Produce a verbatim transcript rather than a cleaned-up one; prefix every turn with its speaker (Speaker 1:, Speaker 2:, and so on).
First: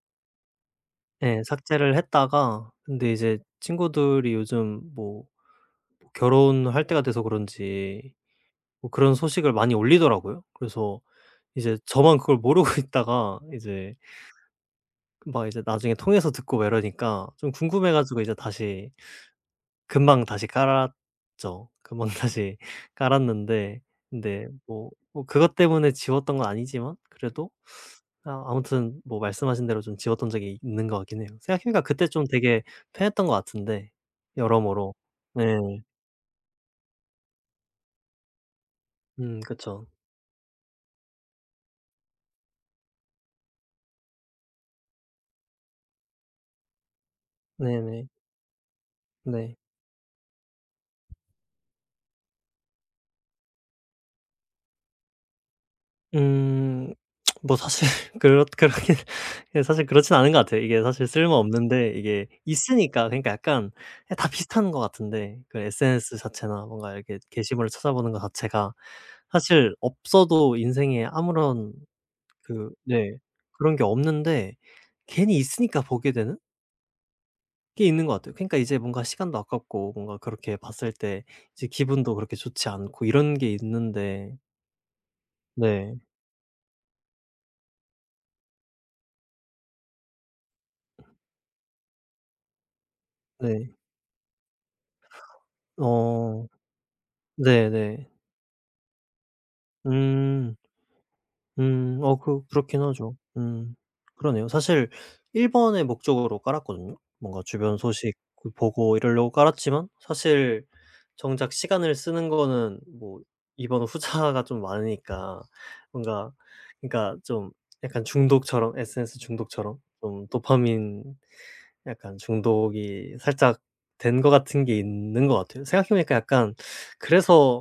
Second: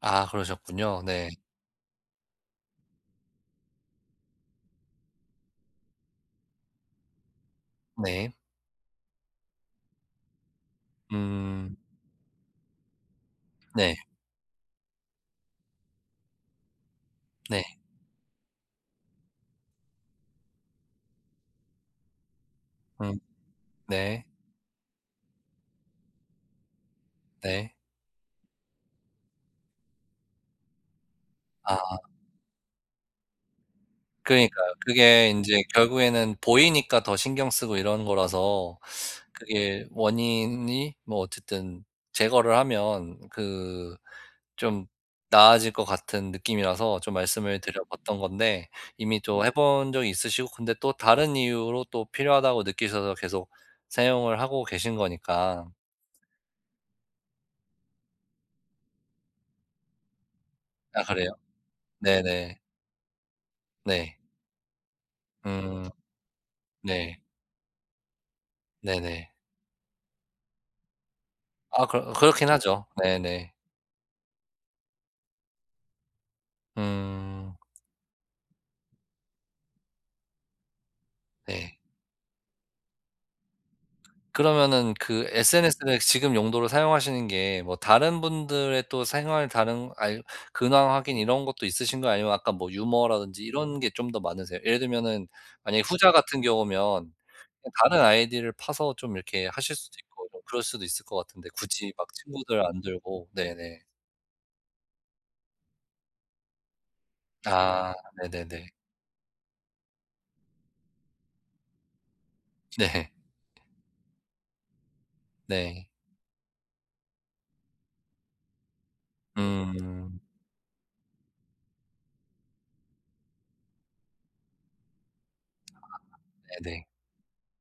Speaker 1: 아 그러셨군요. 네.
Speaker 2: 예. 삭제를 했다가 근데 이제 친구들이 요즘 뭐 뭐 결혼할 때가 돼서 그런지
Speaker 1: 네.
Speaker 2: 뭐 그런 소식을 많이 올리더라고요. 그래서
Speaker 1: 음.
Speaker 2: 이제 저만 그걸 모르고 있다가 이제
Speaker 1: 네.
Speaker 2: 그 막 이제 나중에 통해서 듣고 막 이러니까 좀
Speaker 1: 네.
Speaker 2: 궁금해 가지고 이제 다시 금방 다시 깔았죠. 금방 다시
Speaker 1: 음.
Speaker 2: 깔았는데
Speaker 1: 네.
Speaker 2: 근데 뭐, 뭐 그것 때문에 지웠던 건 아니지만 그래도
Speaker 1: 네.
Speaker 2: 아 아무튼 뭐 말씀하신 대로 좀 지웠던 적이 있는 것 같긴 해요. 생각해 보니까
Speaker 1: 아.
Speaker 2: 그때 좀 되게 편했던 것 같은데
Speaker 1: 그러니까요.
Speaker 2: 여러모로.
Speaker 1: 그게 인제
Speaker 2: 네.
Speaker 1: 결국에는 보이니까 더 신경 쓰고 이러는 거라서
Speaker 2: 음
Speaker 1: 그게
Speaker 2: 그쵸.
Speaker 1: 원인이 뭐 어쨌든 제거를 하면 그 좀 나아질 것 같은 느낌이라서 좀 말씀을 드려
Speaker 2: 네네.
Speaker 1: 봤던 건데 이미 또 해
Speaker 2: 네.
Speaker 1: 본 적이 있으시고 근데 또 다른 이유로 또 필요하다고 느끼셔서 계속 사용을 하고 계신 거니까.
Speaker 2: 음. 뭐 사실 그렇 그렇긴 예 사실 그렇진 않은 것 같아요. 이게
Speaker 1: 아
Speaker 2: 사실
Speaker 1: 그래요?
Speaker 2: 쓸모없는데 이게
Speaker 1: 네네.
Speaker 2: 있으니까 그러니까 약간
Speaker 1: 네.
Speaker 2: 다 비슷한 것 같은데 그
Speaker 1: 음.
Speaker 2: SNS 자체나 뭔가 이렇게
Speaker 1: 네.
Speaker 2: 게시물을 찾아보는 거 자체가
Speaker 1: 네네.
Speaker 2: 사실 없어도 인생에 아무런
Speaker 1: 아 그러 그렇긴
Speaker 2: 그
Speaker 1: 하죠.
Speaker 2: 네
Speaker 1: 네네.
Speaker 2: 그런 게 없는데 괜히 있으니까 보게 되는
Speaker 1: 음.
Speaker 2: 꽤 있는 것 같아요. 그니까 이제 뭔가 시간도 아깝고 뭔가 그렇게 봤을 때 이제
Speaker 1: 네.
Speaker 2: 기분도 그렇게 좋지 않고 이런 게 있는데
Speaker 1: 그러면은 그 SNS를
Speaker 2: 네.
Speaker 1: 지금 용도로 사용하시는 게 뭐 다른 분들의 또 생활, 다른 알 근황
Speaker 2: 음.
Speaker 1: 확인 이런 것도 있으신가요 아니면 아까 뭐 유머라든지
Speaker 2: 네.
Speaker 1: 이런 게 좀 더 많으세요? 예를 들면은 만약에 후자 같은
Speaker 2: 어.
Speaker 1: 경우면 그냥 다른
Speaker 2: 네네.
Speaker 1: 아이디를 파서 좀 이렇게 하실 수도 있고 좀
Speaker 2: 음.
Speaker 1: 그럴 수도 있을 것 같은데 굳이
Speaker 2: 음.
Speaker 1: 막
Speaker 2: 어 그
Speaker 1: 친구들 안
Speaker 2: 그렇긴 하죠.
Speaker 1: 들고
Speaker 2: 음.
Speaker 1: 네네.
Speaker 2: 그러네요. 사실 일 번의 목적으로 깔았거든요. 뭔가 주변
Speaker 1: 아
Speaker 2: 소식 그
Speaker 1: 네네네.
Speaker 2: 보고 이러려고 깔았지만 사실 정작 시간을 쓰는 거는
Speaker 1: 네.
Speaker 2: 뭐 이 번 후자가 좀 많으니까
Speaker 1: 네.
Speaker 2: 뭔가 그러니까 좀 약간 중독처럼, SNS 중독처럼
Speaker 1: 음.
Speaker 2: 좀 도파민 약간 중독이 살짝 된 것 같은 게 있는 것 같아요.
Speaker 1: 아
Speaker 2: 생각해 보니까 약간
Speaker 1: 네네.
Speaker 2: 그래서